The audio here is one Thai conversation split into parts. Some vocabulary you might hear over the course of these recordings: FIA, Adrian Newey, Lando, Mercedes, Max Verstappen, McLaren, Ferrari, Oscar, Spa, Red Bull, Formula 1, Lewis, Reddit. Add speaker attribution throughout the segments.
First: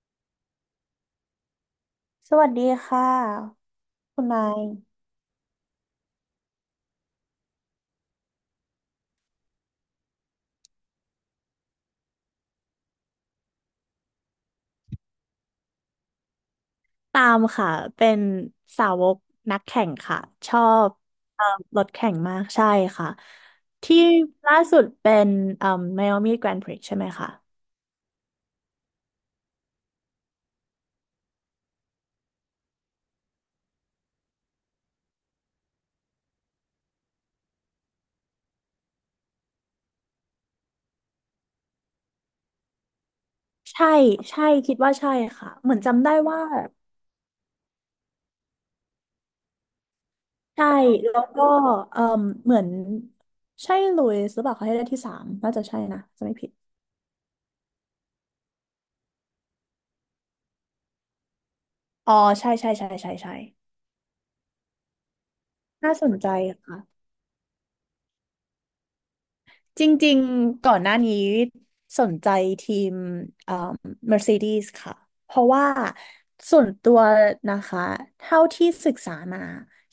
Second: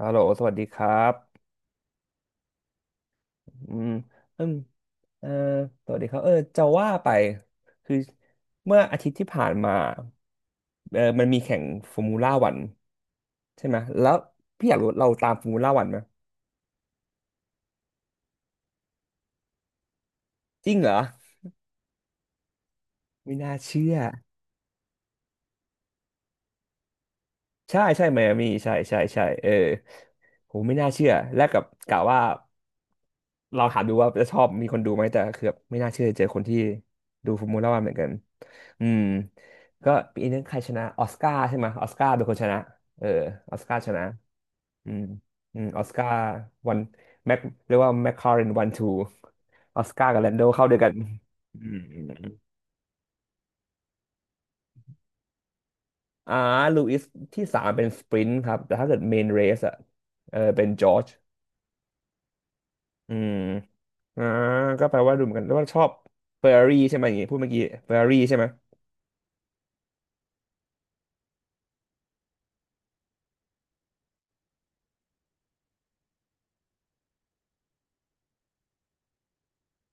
Speaker 1: ฮัลโหลสวัสดีครับ
Speaker 2: สวัสดีค่ะ
Speaker 1: อืม
Speaker 2: คุณ
Speaker 1: เอ
Speaker 2: นา
Speaker 1: ม
Speaker 2: ย
Speaker 1: เออสวัสดีครับเออจะว่าไป คือเมื่ออาทิตย์ที่ผ่านมาเออมันมีแข่งฟอร์มูล่าวันใช่ไหม แล้วพี่อยากรู้เราตามฟอร์มูล่าวันไหม
Speaker 2: ตามค่ะเป็นสาวกนักแข่งค่ะชอ
Speaker 1: จริงเหร
Speaker 2: บ
Speaker 1: อ
Speaker 2: เอ่อรถแข่งมากใช่ค่ะ
Speaker 1: ไม่น่าเชื่อ
Speaker 2: ที่ล่าสุดเป็นเอ่อไมอามี่แกรนด์พริกใช่ไหมคะ
Speaker 1: ใช่ใช่ไมอามี่ใช่ใช่ใช่เออผมไม่น่าเชื่อแรกกับกะว่าเราถามดูว่าจะชอบมีคนดูไหมแต่คือแบบไม่น่าเชื่อเจอคนที่ดูฟอร์มูล่าวันเหมือนกันอืมก็ปีนึงใครชนะออสการ์ใช่ไหมออสการ์เป็นคนชนะเออออสการ์
Speaker 2: ใช่
Speaker 1: ชนะ
Speaker 2: ใช่คิด
Speaker 1: อื
Speaker 2: ว่า
Speaker 1: ม
Speaker 2: ใช่ค่ะ
Speaker 1: อืม
Speaker 2: เหมือ
Speaker 1: อ
Speaker 2: น
Speaker 1: อสกา
Speaker 2: จำได้
Speaker 1: ร์
Speaker 2: ว่า
Speaker 1: วันแม็กเรียกว่าแมคคาเรนวันทูออสการ์กับแลนโดเข้า
Speaker 2: ใช่
Speaker 1: ด้วยกัน
Speaker 2: แล้วก็
Speaker 1: อืมอื
Speaker 2: เอ่อ
Speaker 1: มอืม
Speaker 2: เหมือนใช่ลุยส์หรือเปล่าเขาให้ได้ที่สามน่าจะใช่นะจะไม่
Speaker 1: อ่า
Speaker 2: ผิด
Speaker 1: ลูอิสที่สามเป็นสปรินต์ครับแต่ถ้าเกิดเมนเรสอะเออเป็นจอร์จ
Speaker 2: อ๋อใช่ใช่ใช่ใช่
Speaker 1: อื
Speaker 2: ใช่
Speaker 1: มอ่าก็แปลว่าดูเหมือนกันแล้วว่าชอบ
Speaker 2: น่าสนใจ
Speaker 1: เฟอร์รารี่ใช่ไหมอย่างงี้พูดเมื่อกี้เฟอร์รารี่ใช่ไหม
Speaker 2: จริงๆก่อนหน้านี้สนใจทีมเอ่อ Mercedes ค่ะ เพราะว่าส่วนตัวนะคะเท่าที่ศึกษามา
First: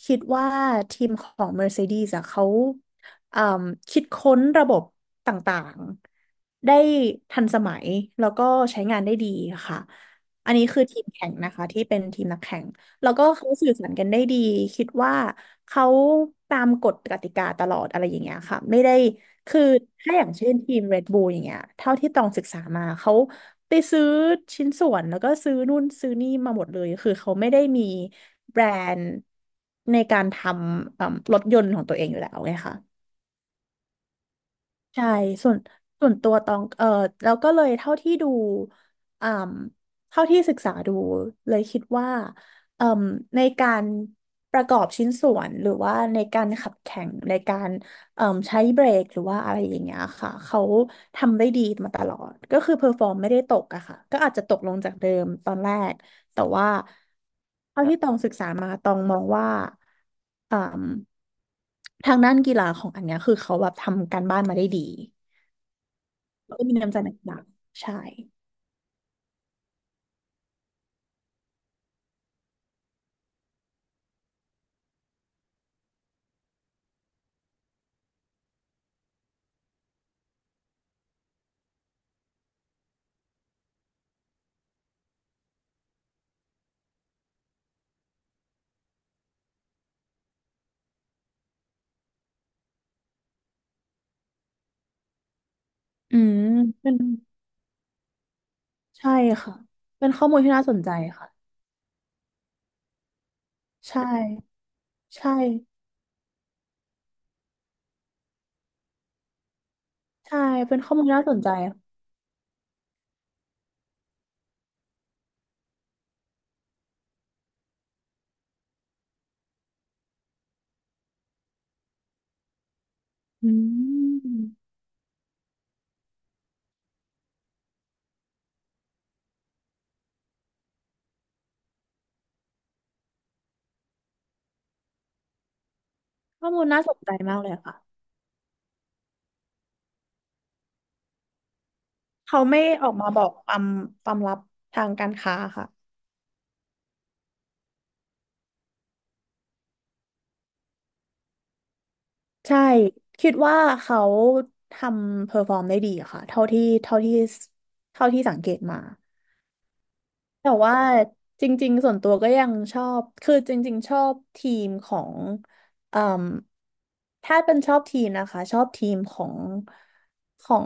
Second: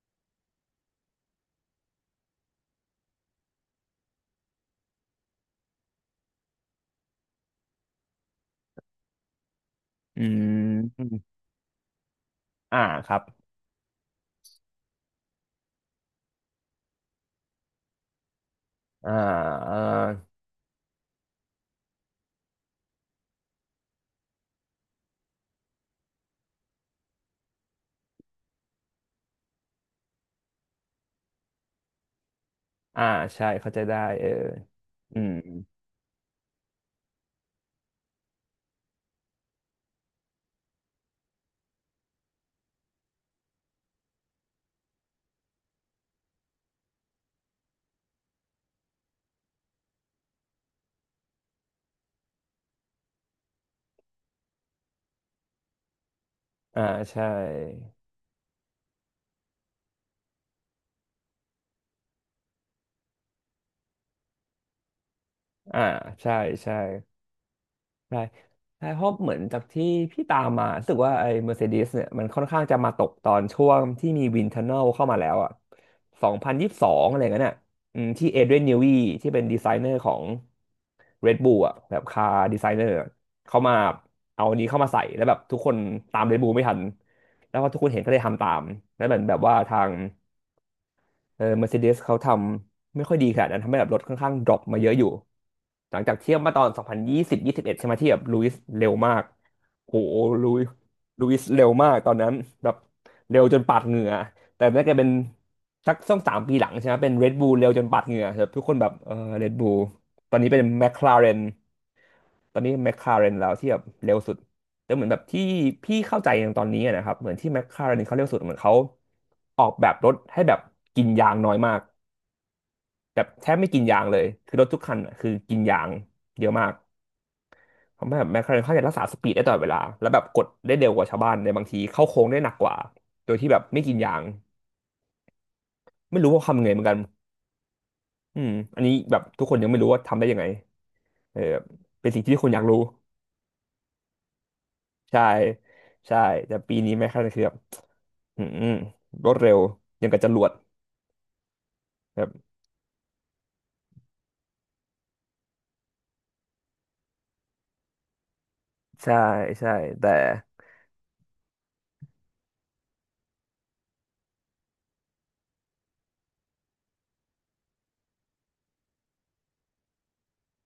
Speaker 2: คิดว่าทีมของ Mercedes อะเขาเอ่มคิดค้นระบบต่างๆได้ทันสมัยแล้วก็ใช้งานได้ดีค่ะ
Speaker 1: อื
Speaker 2: อันนี้คือทีม
Speaker 1: ม
Speaker 2: แข่งนะคะที่เป็นทีมนักแข่ง
Speaker 1: อ่า
Speaker 2: แล้
Speaker 1: ค
Speaker 2: ว
Speaker 1: รับ
Speaker 2: ก็เขาสื่อสารกันได้ดีคิดว่าเขาตามกฎกติกาตลอดอะไรอย่างเงี้ยค่ะไม่ได้
Speaker 1: อ่า
Speaker 2: คือ
Speaker 1: อ่า
Speaker 2: ถ้าอย่างเช่นทีม Red Bull อย่างเงี้ยเท่าที่ตองศึกษามาเขาไปซื้อชิ้นส่วนแล้วก็ซื้อนู่นซื้อนี่มาหมดเลยคือเขาไม่ได้มีแบรนด์ในการทำเอิ่มรถยนต์ของตัวเองอยู่แล้วไงคะ
Speaker 1: อ่าใช่เข้าใจได้เออ
Speaker 2: ใช่
Speaker 1: อืม
Speaker 2: ส่วนส่วนตัวตองแล้วก็เลยเท่าที่ดูอ่มเท่าที่ศึกษาดูเลยคิดว่าเอ่มในการประกอบชิ้นส่วนหรือว่าในการขับแข่งในการเอ่มใช้เบรกหรือว่าอะไรอย่างเงี้ยค่ะเขาทำได้ดีมาตลอดก็คือเพอร์ฟอร์มไม่ได้ตกอะค่ะก็อาจจะตกลงจากเดิมตอนแรก แต่ว่า
Speaker 1: อ่าใช่
Speaker 2: เท่าที่ตองศึกษามาตองมองว่าอ่ทางด้านกีฬาของอันเนี้ยคือเขาแบบทำการบ้านมาได้ดี
Speaker 1: อ่าใช่
Speaker 2: แล้วก็
Speaker 1: ใช่
Speaker 2: มีน้ำใจนักกีฬาใช่
Speaker 1: ใช่ใช่เพราะเหมือนจากที่พี่ตามมารู้สึกว่าไอ้ Mercedes เนี่ยมันค่อนข้างจะมาตกตอนช่วงที่มีวินเทอร์เนลเข้ามาแล้วอ่ะ2022อะไรเงี้ยน่ะอืมที่เอเดรียนนิวีที่เป็นดีไซเนอร์ของ Red Bull อ่ะแบบคาร์ดีไซเนอร์เขามาเอาอันนี้เข้ามาใส่แล้วแบบทุกคนตาม Red Bull ไม่ทันแล้วพอทุกคนเห็นก็เลยทำตามแล้วเหมือนแบบว่าทาง เออ Mercedes เขาทำไม่ค่อยดีขนาดนั้นทำให้แบบรถค่อนข้างดรอปมาเยอะอยู่หลังจาก
Speaker 2: อื
Speaker 1: เทีย
Speaker 2: ม
Speaker 1: บมาตอนสอง
Speaker 2: เป็
Speaker 1: พั
Speaker 2: น
Speaker 1: นยี่สิบยี่สิบเอ็ดใช่ไหมที่แบบลุยส์เร็ว
Speaker 2: ใช่
Speaker 1: มาก
Speaker 2: ค่ะ
Speaker 1: โห
Speaker 2: เป็นข้อมูล
Speaker 1: ลุ
Speaker 2: ที่
Speaker 1: ย
Speaker 2: น่าสนใจ
Speaker 1: ลุ
Speaker 2: ค่ะ
Speaker 1: ยส์เร็วมากตอนนั้นแบบเร็วจนปาดเห
Speaker 2: ใช่
Speaker 1: งื่อแต่น่าจะเป็น
Speaker 2: ใช่
Speaker 1: สักสองสามปีหลังใช่ไหมเป็น Red Bull เร็วจนปาดเหงื่อแบบทุกคนแบบเออ Red Bull ตอน
Speaker 2: ใช่
Speaker 1: นี้เป็น
Speaker 2: เป็นข้อมูลที่น่าส
Speaker 1: McLaren
Speaker 2: นใจค่ะ
Speaker 1: ตอนนี้ McLaren แล้วที่แบบเร็วสุดแต่เหมือนแบบที่พี่เข้าใจอย่างตอนนี้อะนะครับเหมือนที่ McLaren เขาเร็วสุดเหมือนเขาออกแบบรถให้แบบกินยางน้อยมาก แบบแท
Speaker 2: อื
Speaker 1: บไม่กินยางเลย
Speaker 2: ม
Speaker 1: คือรถทุกคันอะคือกินยางเยอะมากเพราะแบบแมคลาเรนเขาจะรักษาสปีดได้ตลอดเวลาแล้วแบบกดได้เร็วกว่าชาวบ้านในบางทีเข้าโค้งได้หนักกว่าโดยที่แบบไม่กินยางไม่รู้ว่า
Speaker 2: ข้อ
Speaker 1: เขาทำ
Speaker 2: มู
Speaker 1: ยัง
Speaker 2: ล
Speaker 1: ไงเห
Speaker 2: น่า
Speaker 1: มือน
Speaker 2: ส
Speaker 1: กัน
Speaker 2: นใจมากเลยค่ะ
Speaker 1: อืมอันนี้แบบทุกคนยังไม่รู้ว่าทำได้ยังไงเออแบบเป็นสิ่งที่ทุ
Speaker 2: เขา
Speaker 1: กคนอ
Speaker 2: ไม่
Speaker 1: ยากรู้
Speaker 2: ออกมาบอกความลับทางการ
Speaker 1: ใช่
Speaker 2: ค้าค่ะ
Speaker 1: ใช่แต่ปีนี้แมคลาเรนคือแบบอืมรวดเร็วยังกับจรวดแบบ
Speaker 2: ใช่คิดว่าเขาทำเพอร์ฟอร์มได้ดีอะค่ะเท่าที่สังเกตมา
Speaker 1: ใช่ใช่แต่
Speaker 2: แต่ว่าจริงๆส่วนตัวก็ยังชอบคือจริงๆชอบทีมของเอ่มถ้าเป็นชอบทีมนะคะชอบทีมของของ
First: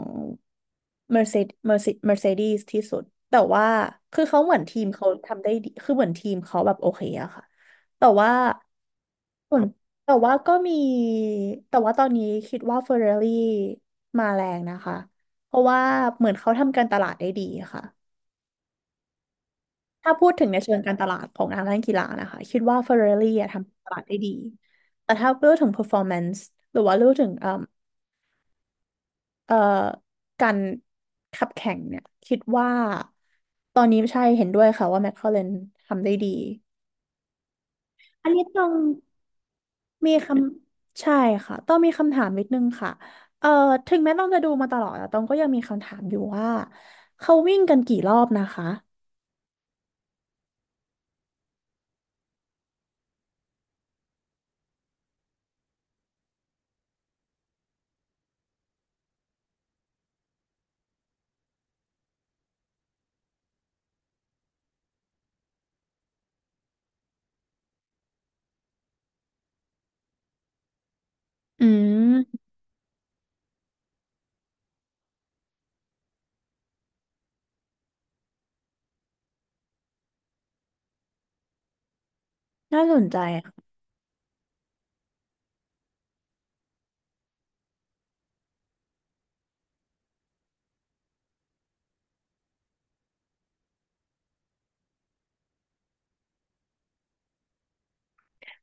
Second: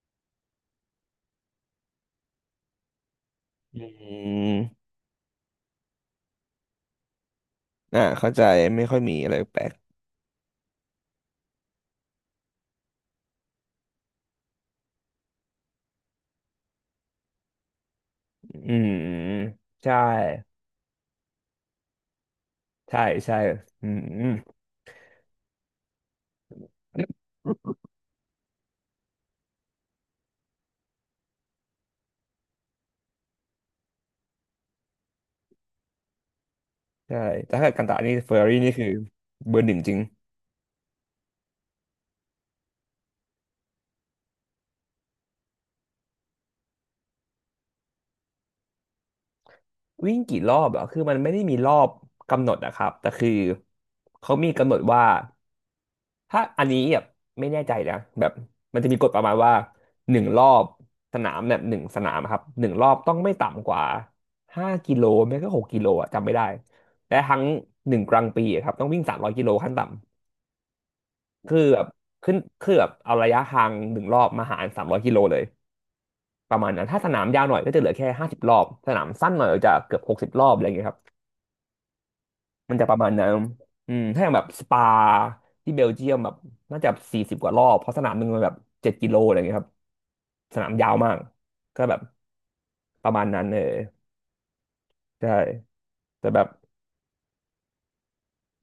Speaker 2: Mercedes Mercedes Mercedes ที่สุดแต่ว่า
Speaker 1: อื
Speaker 2: คือเขาเหมือนที
Speaker 1: ม
Speaker 2: มเขาทำได้ดีคือเหมือนทีมเขาแบบโอเคอะค่ะ
Speaker 1: อ่า
Speaker 2: แต่
Speaker 1: เข้า
Speaker 2: ว่า
Speaker 1: ใจไม่ค่อยมีอะไร
Speaker 2: ส่
Speaker 1: แป
Speaker 2: ว
Speaker 1: ล
Speaker 2: น
Speaker 1: ก
Speaker 2: แต่ว่าก็มีแต่ว่าตอนนี้คิดว่าเฟอร์รารี่มาแรงนะคะเพราะว่าเหมือนเขาทำการตลาดได้ดีค่ะ
Speaker 1: อืมใช่
Speaker 2: ถ้าพูดถึงในเชิงการตลาดของนังเล่นกีฬานะคะคิดว่าเฟอร์
Speaker 1: ใช่
Speaker 2: รารี่
Speaker 1: ใช่
Speaker 2: ทำ
Speaker 1: อื
Speaker 2: ต
Speaker 1: ม
Speaker 2: ลาดได้
Speaker 1: อื
Speaker 2: ดี
Speaker 1: ม
Speaker 2: แต่ถ้าเรื่องถึง performance หรือว่าเรื่องถึงเอ่อการขับแข่งเนี่ยคิดว่าตอนนี้ใช่เห็นด้วยค่ะว่าแมคลาเรนทำได้ดี
Speaker 1: ใช่แต่ถ้าเกิดกันตะนี่
Speaker 2: อั
Speaker 1: เฟ
Speaker 2: น
Speaker 1: อ
Speaker 2: นี้
Speaker 1: ร์รี่
Speaker 2: ต้อ
Speaker 1: นี่
Speaker 2: ง
Speaker 1: คือเบอร์หนึ่งจริง
Speaker 2: มีคำใช่ค่ะต้องมีคำถามนิดนึงค่ะเอ่อถึงแม้ต้องจะดูมาตลอดแต่ต้องก็ยังมีคำถามอยู่ว่าเขาวิ่งกันกี่รอบนะคะ
Speaker 1: วิ่งกี่รอบเหรอคือมันไม่ได้มีรอบกำหนดนะครับแต่คือเขามีกำหนดว่าถ้าอันนี้แบบไม่แน่ใจนะแบบมันจะมีกฎประมาณว่าหนึ่งรอบสนามแบบหนึ่งสนามครับหนึ่งรอบต้องไม่ต่ำกว่า5 กิโลไม่ก็6 กิโลอะจำไม่ได้และทั้งหนึ่งกลางปีอะครับต้องวิ่งสามร้อยกิโลขั้นต่ำคือ
Speaker 2: อื
Speaker 1: แบบ
Speaker 2: ม
Speaker 1: ขึ้นคือแบบเอาระยะทางหนึ่งรอบมาหารสามร้อยกิโลเลย ประมาณนั้นถ้าสนามยาวหน่อยก็จะเหลือแค่50 รอบสนามสั้นหน่อยก็จะเกือบ60 รอบอะไรอย่างเงี้ยครับมัน
Speaker 2: น่า
Speaker 1: จะป
Speaker 2: ส
Speaker 1: ระ
Speaker 2: น
Speaker 1: มาณ
Speaker 2: ใจ
Speaker 1: นั้น
Speaker 2: ค่ะ
Speaker 1: อืมถ้าอย่างแบบสปาที่เบลเยียมแบบน่าจะ40 กว่ารอบเพราะสนามหนึ่งมันแบบ7 กิโลอะไรอย่างเงี้ยครับสนามยาวมากก็แบบประมาณนั้นเออใช่แต่แบบ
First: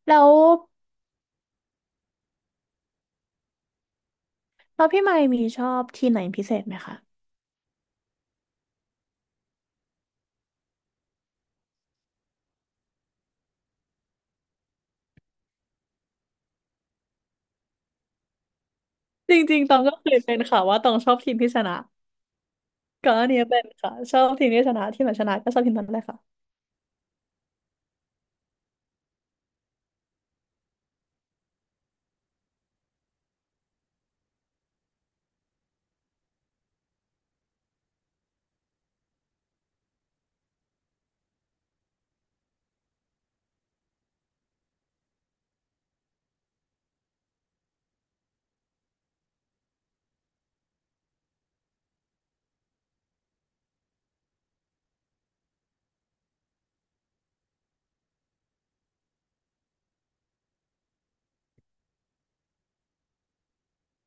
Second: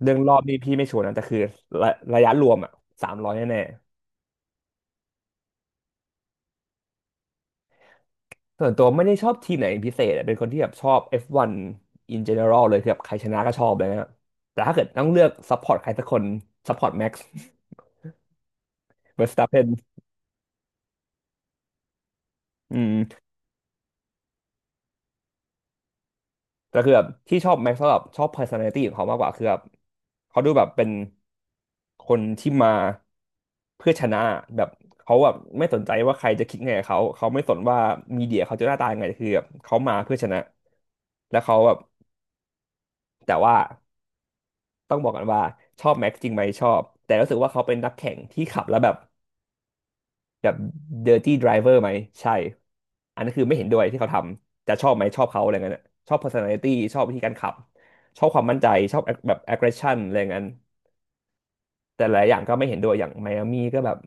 Speaker 1: เรื่อ
Speaker 2: แล้
Speaker 1: งร
Speaker 2: ว
Speaker 1: อบนี่พี่ไม่ชัวร์นะแต่คือระระยะรวมอ่ะสามร้อยแน่
Speaker 2: แล้วพี่ไมค์มีชอบทีมไหนพิเศษไหมคะ
Speaker 1: ส่วนตัวไม่ได้ชอบทีมไหนเป็นพิเศษอะเป็นคนที่แบบชอบ F1 in general เลยคือแบบใครชนะก็ชอบเลยนะแต่ถ้าเกิดต้องเลือกซัพพอร์ตใครสักคนซัพพอร์ ตแม็กซ์ เวอร์
Speaker 2: จ
Speaker 1: สตัปเพ
Speaker 2: ริง
Speaker 1: น
Speaker 2: ๆตองก็เคยเป็นค่ะว่าตองชอบทีมที่ชนะ
Speaker 1: อื
Speaker 2: ก่อนห
Speaker 1: ม
Speaker 2: น้านี้เป็นค่ะชอบทีมที่ชนะทีมไหนชนะก็ชอบทีมนั้นเลยค่ะ
Speaker 1: แต่คือแบบที่ชอบแม็กซ์ก็แบบชอบ personality ของเขามากกว่าคือแบบเขาดูแบบเป็นคนที่มาเพื่อชนะแบบเขาแบบไม่สนใจว่าใครจะคิดไงกับเขาเขาไม่สนว่ามีเดียเขาจะหน้าตายังไงคือแบบเขามาเพื่อชนะแล้วเขาแบบแต่ว่า ต้องบอกกันว่าชอบแม็กซ์จริงไหมชอบแต่รู้สึกว่าเขาเป็นนักแข่งที่ขับแล้วแบบแบบเดอร์ตี้ไดรเวอร์ไหมใช่อันนั้นคือไม่เห็นด้วยที่เขาทำจะชอบไหมชอบเขาอะไรเงี้ยน่ะชอบ personality ชอบวิธีการขับชอบความมั่นใจชอบแบบ aggression อะไรเงี้ยแต่หลายอย่างก็ไม่เห็นด้วยอย่างไมอามี่ก็แบบ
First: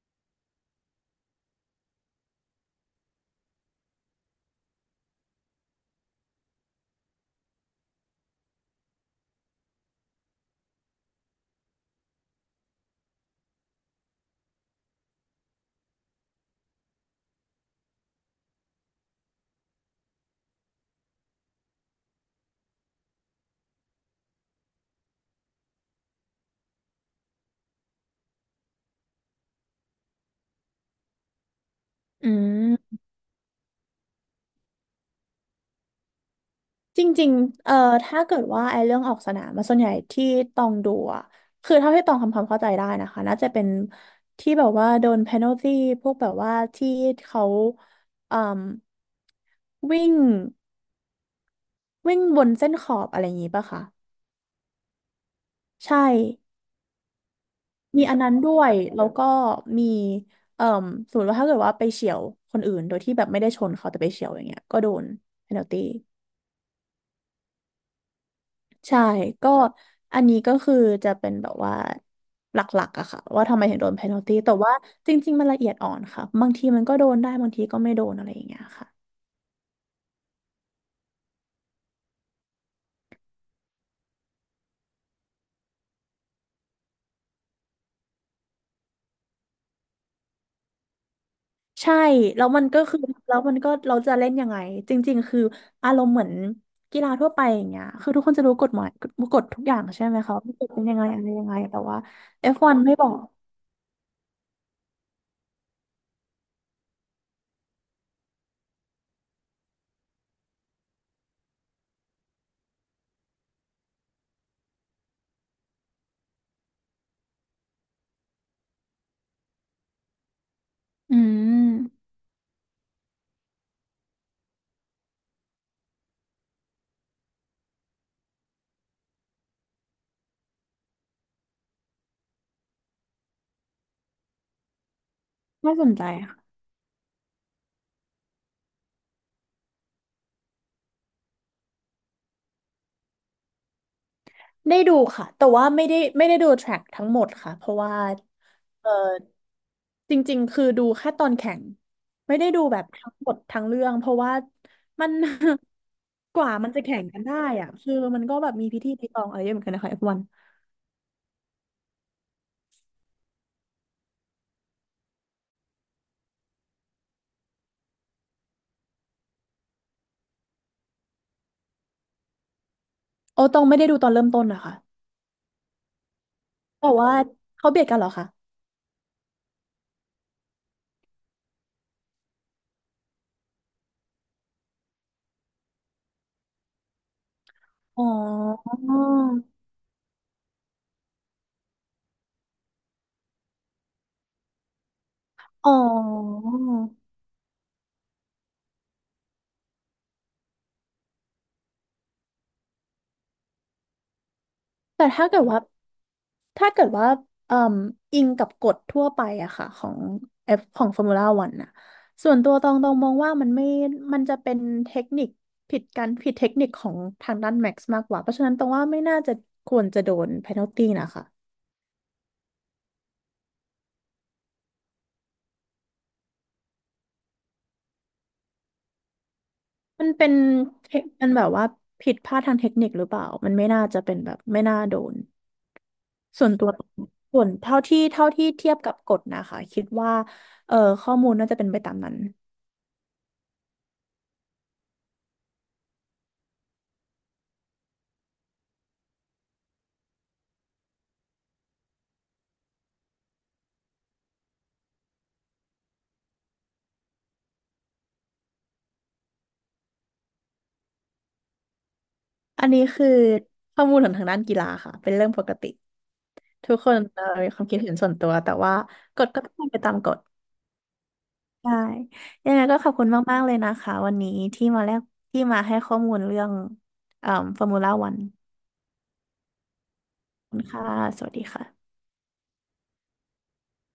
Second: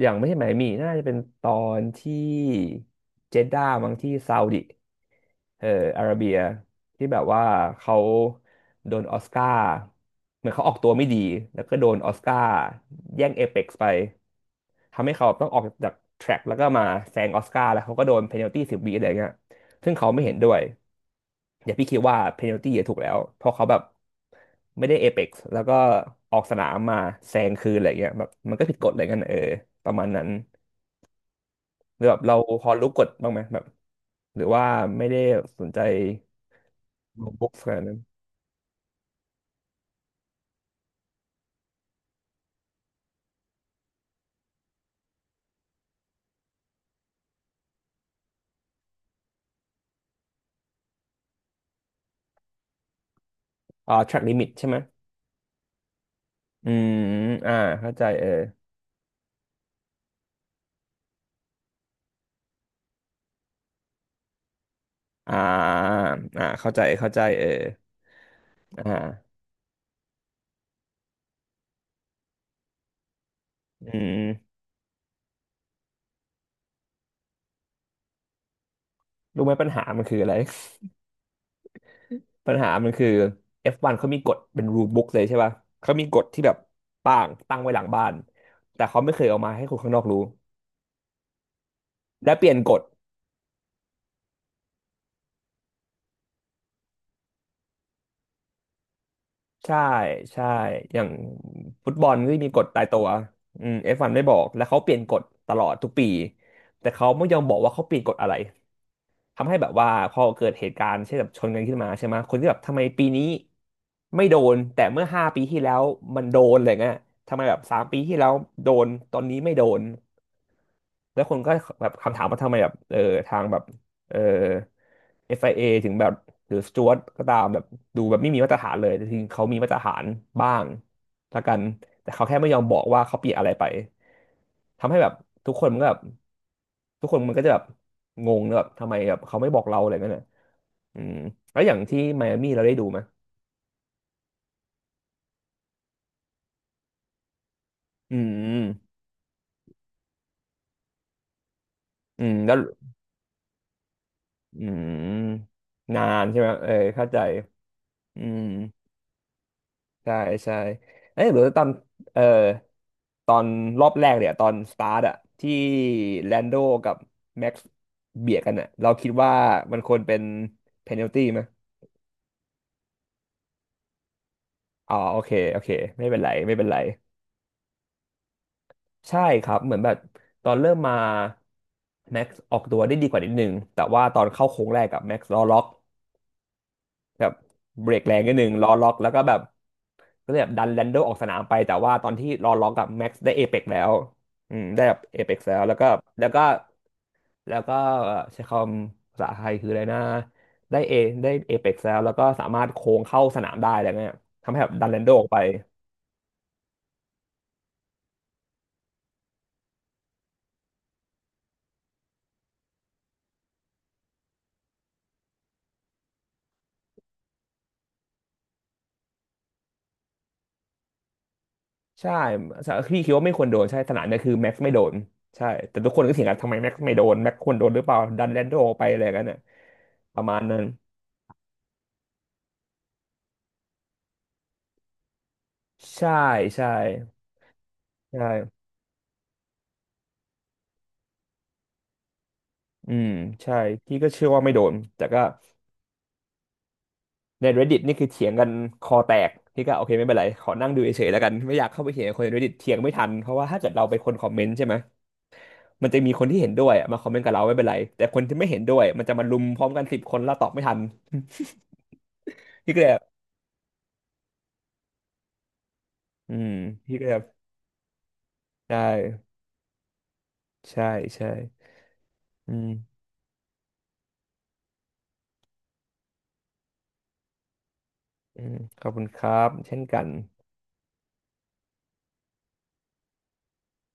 Speaker 1: อย่างไม่ใช่ไหมายหมี่น่าจะเป็นตอนที่เจด้ามั้งที่ซาอุดิเอาระเบียที่แบบว่าเขาโดนออสการ์เหมือนเขาออกตัวไม่ดีแล้วก็โดนออสการ์แย่งเอเพ็กซ์ไปทำให้เขาต้องออกจากแทร็กแล้วก็มาแซงออสการ์แล้วเขาก็โดนเพนัลตี้10 วิอะไรเงี้ยซึ่งเขาไม่เห็นด้วยอย่าพี่คิดว่าเพนัลตี้ถูกแล้วเพราะเขาแบบไม่ได้เอเพ็กซ์แล้วก็ออกสนามมาแซงคืนอะไรเงี้ยแบบมันก็ผิดกฎอะไรเงี้ยเออประมาณนั้น หรือแบบ
Speaker 2: อื
Speaker 1: เราพอรู้
Speaker 2: ม
Speaker 1: กฎบ้างไหมแบบหรือว่าไม่ได้สนใจ
Speaker 2: จริง
Speaker 1: บุ๊กข
Speaker 2: ๆ
Speaker 1: นาดนั้น
Speaker 2: ถ้าเกิดว่าไอ้เรื่องออกสนามมาส่วนใหญ่ที่ตองดูอะคือเท่าที่ตองทำความเข้าใจได้นะคะน่าจะเป็นที่แบบว่าโดนเพนัลตี้พวกแบบว่าที่เขาเอ่มวิ่งวิ่งบนเส้นขอบอะไรอย่างงี้ป่ะคะ
Speaker 1: track limit ใช่ไหม
Speaker 2: ใช่
Speaker 1: อืมอ่าเข้าใจ
Speaker 2: มีอัน
Speaker 1: เออ
Speaker 2: นั้นด้วยแล้วก็มีเอ่มสมมติว่าถ้าเกิดว่าไปเฉี่ยวคนอื่นโดยที่แบบไม่ได้ชนเขาแต่ไปเฉี่ยวอย่างเงี้ยก็โดน
Speaker 1: อ่
Speaker 2: เพนัลตี้
Speaker 1: าเข้าใจเข้าใจเอออ่า
Speaker 2: ใช่ก็อันนี้ก็คือจะเป็นแบบว่าหลักๆอะค่ะว่าทำไมถึงโดน
Speaker 1: อื
Speaker 2: p พ n น l t ตีแต่
Speaker 1: ม
Speaker 2: ว่าจริงๆมันละเอียดอ่อนค่ะบางทีมันก็โดนได้บางทีก็ไม่โดนอะไรอย่างเงี้ยค่ะ
Speaker 1: รู้ไหมปัญหามันคืออะไร ปัญหามันคือ F1 เขามีกฎเป็น rule book เลยใช่ป่ะเขามีกฎที่แบบป่างตั้งไว้หลังบ้านแต่เขาไม่เคยเอามาให้คนข้างนอกรู้
Speaker 2: ใช่
Speaker 1: และเป
Speaker 2: แล้ว
Speaker 1: ลี่ยน
Speaker 2: มัน
Speaker 1: ก
Speaker 2: ก็
Speaker 1: ฎ
Speaker 2: คือแล้วมันก็เราจะเล่นยังไงจริงๆคืออารมณ์เหมือนกีฬาทั่วไปอย่างเงี้ยคือทุกคนจะรู้กฎหมายกฎทุกอ
Speaker 1: ใช่
Speaker 2: ย่างใช่ไหมคะ
Speaker 1: ใช่
Speaker 2: ว่ากฎเป็น
Speaker 1: อ
Speaker 2: ยังไง
Speaker 1: ย่าง
Speaker 2: อะไรยังไงแต่
Speaker 1: ฟุต
Speaker 2: ว่า
Speaker 1: บอลก็
Speaker 2: เอ
Speaker 1: มี
Speaker 2: ฟ
Speaker 1: กฎ
Speaker 2: วัน
Speaker 1: ตาย
Speaker 2: ไม่
Speaker 1: ตั
Speaker 2: บ
Speaker 1: ว
Speaker 2: อก
Speaker 1: อืมเอฟวันไม่บอกแล้วเขาเปลี่ยนกฎตลอดทุกปีแต่เขาไม่ยอมบอกว่าเขาเปลี่ยนกฎอะไรทำให้แบบว่าพอเกิดเหตุการณ์เช่นแบบชนกันขึ้นมาใช่ไหมคนที่แบบทำไมปีนี้ไม่โดนแต่เมื่อ5 ปีที่แล้วมันโดนอะไรเงี้ยทำไมแบบ3 ปีที่แล้วโดนตอนนี้ไม่โดน
Speaker 2: อื
Speaker 1: แล้วคนก็แบบ
Speaker 2: ม
Speaker 1: คำถามว่าทำไมแบบทางแบบเออ FIA ถึงแบบหรือสจ๊วตก็ตามแบบดูแบบไม่มีมาตรฐานเลยแต่จริงเขามีมาตรฐานบ้างละกันแต่เขาแค่ไม่ยอมบอกว่าเขาเปลี่ยนอะไรไปทำให้แบบทุกคน
Speaker 2: น่า
Speaker 1: มัน
Speaker 2: ส
Speaker 1: ก็
Speaker 2: น
Speaker 1: แบบ
Speaker 2: ใจ
Speaker 1: ทุกคนมันก็จะแบบงงนะแบบทำไมแบบเขาไม่บอกเราอะไรเงี้ยนะอืมแล้วอย่างที่ไมอามี่เราได้ดูไหม
Speaker 2: ได้ดูค่ะแต่ว่าไม่ได้ดูแทร็กทั้งหมดค่ะเพราะว่า
Speaker 1: อืม
Speaker 2: เออจริงๆคือดูแค่ตอนแข่ง
Speaker 1: อืม
Speaker 2: ไม่ได้
Speaker 1: แล้ว
Speaker 2: ดูแบบทั้งหมดทั้งเรื่องเพราะว่า
Speaker 1: อื
Speaker 2: มัน
Speaker 1: มนาน
Speaker 2: ก
Speaker 1: ใช่ไหม
Speaker 2: ว่า
Speaker 1: เอ
Speaker 2: มัน
Speaker 1: อ
Speaker 2: จะแข่ง
Speaker 1: เข้าใจ
Speaker 2: กันได้อะคือมั
Speaker 1: อื
Speaker 2: นก็
Speaker 1: ม
Speaker 2: แบบมีพิธีรีตองอะไรเยอะเหมือนกันนะคะเอฟ
Speaker 1: ใช่
Speaker 2: วัน
Speaker 1: ใช่เอ้ยหรือตอนเอ่อตอนรอบแรกเนี่ยตอนสตาร์ทอะที่แลนโดกับแม็กซ์เบียดกันอะเราคิดว่ามันควรเป็นเพนัลตี้ไหม
Speaker 2: โอ้ตองไม่ได้ดูตอนเริ่มต้นนะคะ
Speaker 1: อ๋อโอเคไม่เป็นไร
Speaker 2: แต่ว่าเขาเบียดกันเหรอคะ
Speaker 1: ใช่ครับเหมือนแบบตอนเริ่มมาแม็กซ์ออกตัวได้ดีกว่านิดนึงแต่ว่าตอนเข้าโค้งแรกกับแม็กซ์ล้อล็อกแบบเบร
Speaker 2: อ๋
Speaker 1: ก
Speaker 2: อ
Speaker 1: แรงนิดนึงล้อล็อกแล้วก็แบบ ก็เลยแบบดันแลนโดออกสนามไปแต่ว่าตอนที่รอล็อกกับแม็กซ์ได้เอเปกแล้วอืมได้แบบเอเปกแล้ว
Speaker 2: อ๋อ
Speaker 1: แล้วก็แล้วก็แล้วก็ใช้คำภาษาไทยคืออะไรนะได้เอเอเปกแล้วแล้วก็สามารถโค้งเข้าสนามได้อะไรเงี้ยทำให้แบบดันแลน
Speaker 2: แต่
Speaker 1: โดอ
Speaker 2: ถ้า
Speaker 1: อกไป
Speaker 2: เกิดว่าถ้าเกิดว่าเอ่มอิงกับกฎทั่วไปอะค่ะของเอฟของฟอร์มูล่าวันอะส่วนตัวตองมองว่ามันไม่มันจะเป็นเทคนิคผิดกันผิดเทคนิคของทางด้านแม็กซ์มากกว่าเพราะฉะนั้นตองว่าไม่น่าจะควรจะโดน p พ n น l t ตีนะคะ
Speaker 1: ใช่พี่คิดว่าไม่ควรโดนใช่สนามเนี่ยคือแม็กซ์ไม่โดนใช่แต่ทุกคนก็เถียงกันทำไมแม็กซ์ไม่โดนแม็กซ์ควรโดนหรือเปล่าดันแลนโดออกไปอะไรกันเนี่ย
Speaker 2: มัน
Speaker 1: ประ
Speaker 2: เป็น
Speaker 1: มาณนั้น
Speaker 2: เทคมันแบบว่าผิดพลาดทางเทคนิคหรือเปล่ามันไม่น่าจะเป็นแบบไม่น่าโดน
Speaker 1: ใช่
Speaker 2: ส่วนตั
Speaker 1: ใช่
Speaker 2: วส่วนเท่าที่
Speaker 1: ใช่
Speaker 2: เทียบกับกฎนะคะคิดว่าเออข้อมูลน่าจะเป็นไปตามนั้น
Speaker 1: อืมใช่พี่ก็เชื่อว่าไม่โดนแต่ก็ ใน Reddit นี่คือเถียงกันคอแตกพี่ก็โอเคไม่เป็นไรขอนั่งดูเฉยๆแล้วกันไม่อยากเข้าไปเถียงกับคนใน Reddit เถียงไม่ทันเพราะว่าถ้าเกิดเราเป็นคนคอมเมนต์ใช่ไหมมันจะมีคนที่เห็นด้วยอะมาคอมเมนต์กับเราไม่เป็นไรแต่คนที่ไม่เห็นด้วยมันจะมารุมพร้อมกัน10 คนแล้วตอบไม่ทัน
Speaker 2: อัน
Speaker 1: พี่ก็
Speaker 2: นี้
Speaker 1: เลยแบบ
Speaker 2: คือข้อมูลของทางด้านกีฬาค่ะเป็นเรื่องปกติ
Speaker 1: อืม
Speaker 2: ทุกค
Speaker 1: พี่
Speaker 2: น
Speaker 1: ก็เลยแบบ
Speaker 2: มีความคิดเห็นส่วนตัวแต่ว่า
Speaker 1: ได
Speaker 2: กฎ
Speaker 1: ้
Speaker 2: ก็ต้องเป็นไปตามกฎ
Speaker 1: ใช่ใช่
Speaker 2: ใช่
Speaker 1: อื
Speaker 2: ยังไงก็ขอบ
Speaker 1: ม
Speaker 2: คุณมากๆเลยนะคะวันนี้ที่มาแลกที่มาให้ข้อมูลเรื่องเอ่อฟอร์มูล่าวัน
Speaker 1: ขอบคุณครับเช่นกัน
Speaker 2: คุณค่ะสวัสดีค่ะ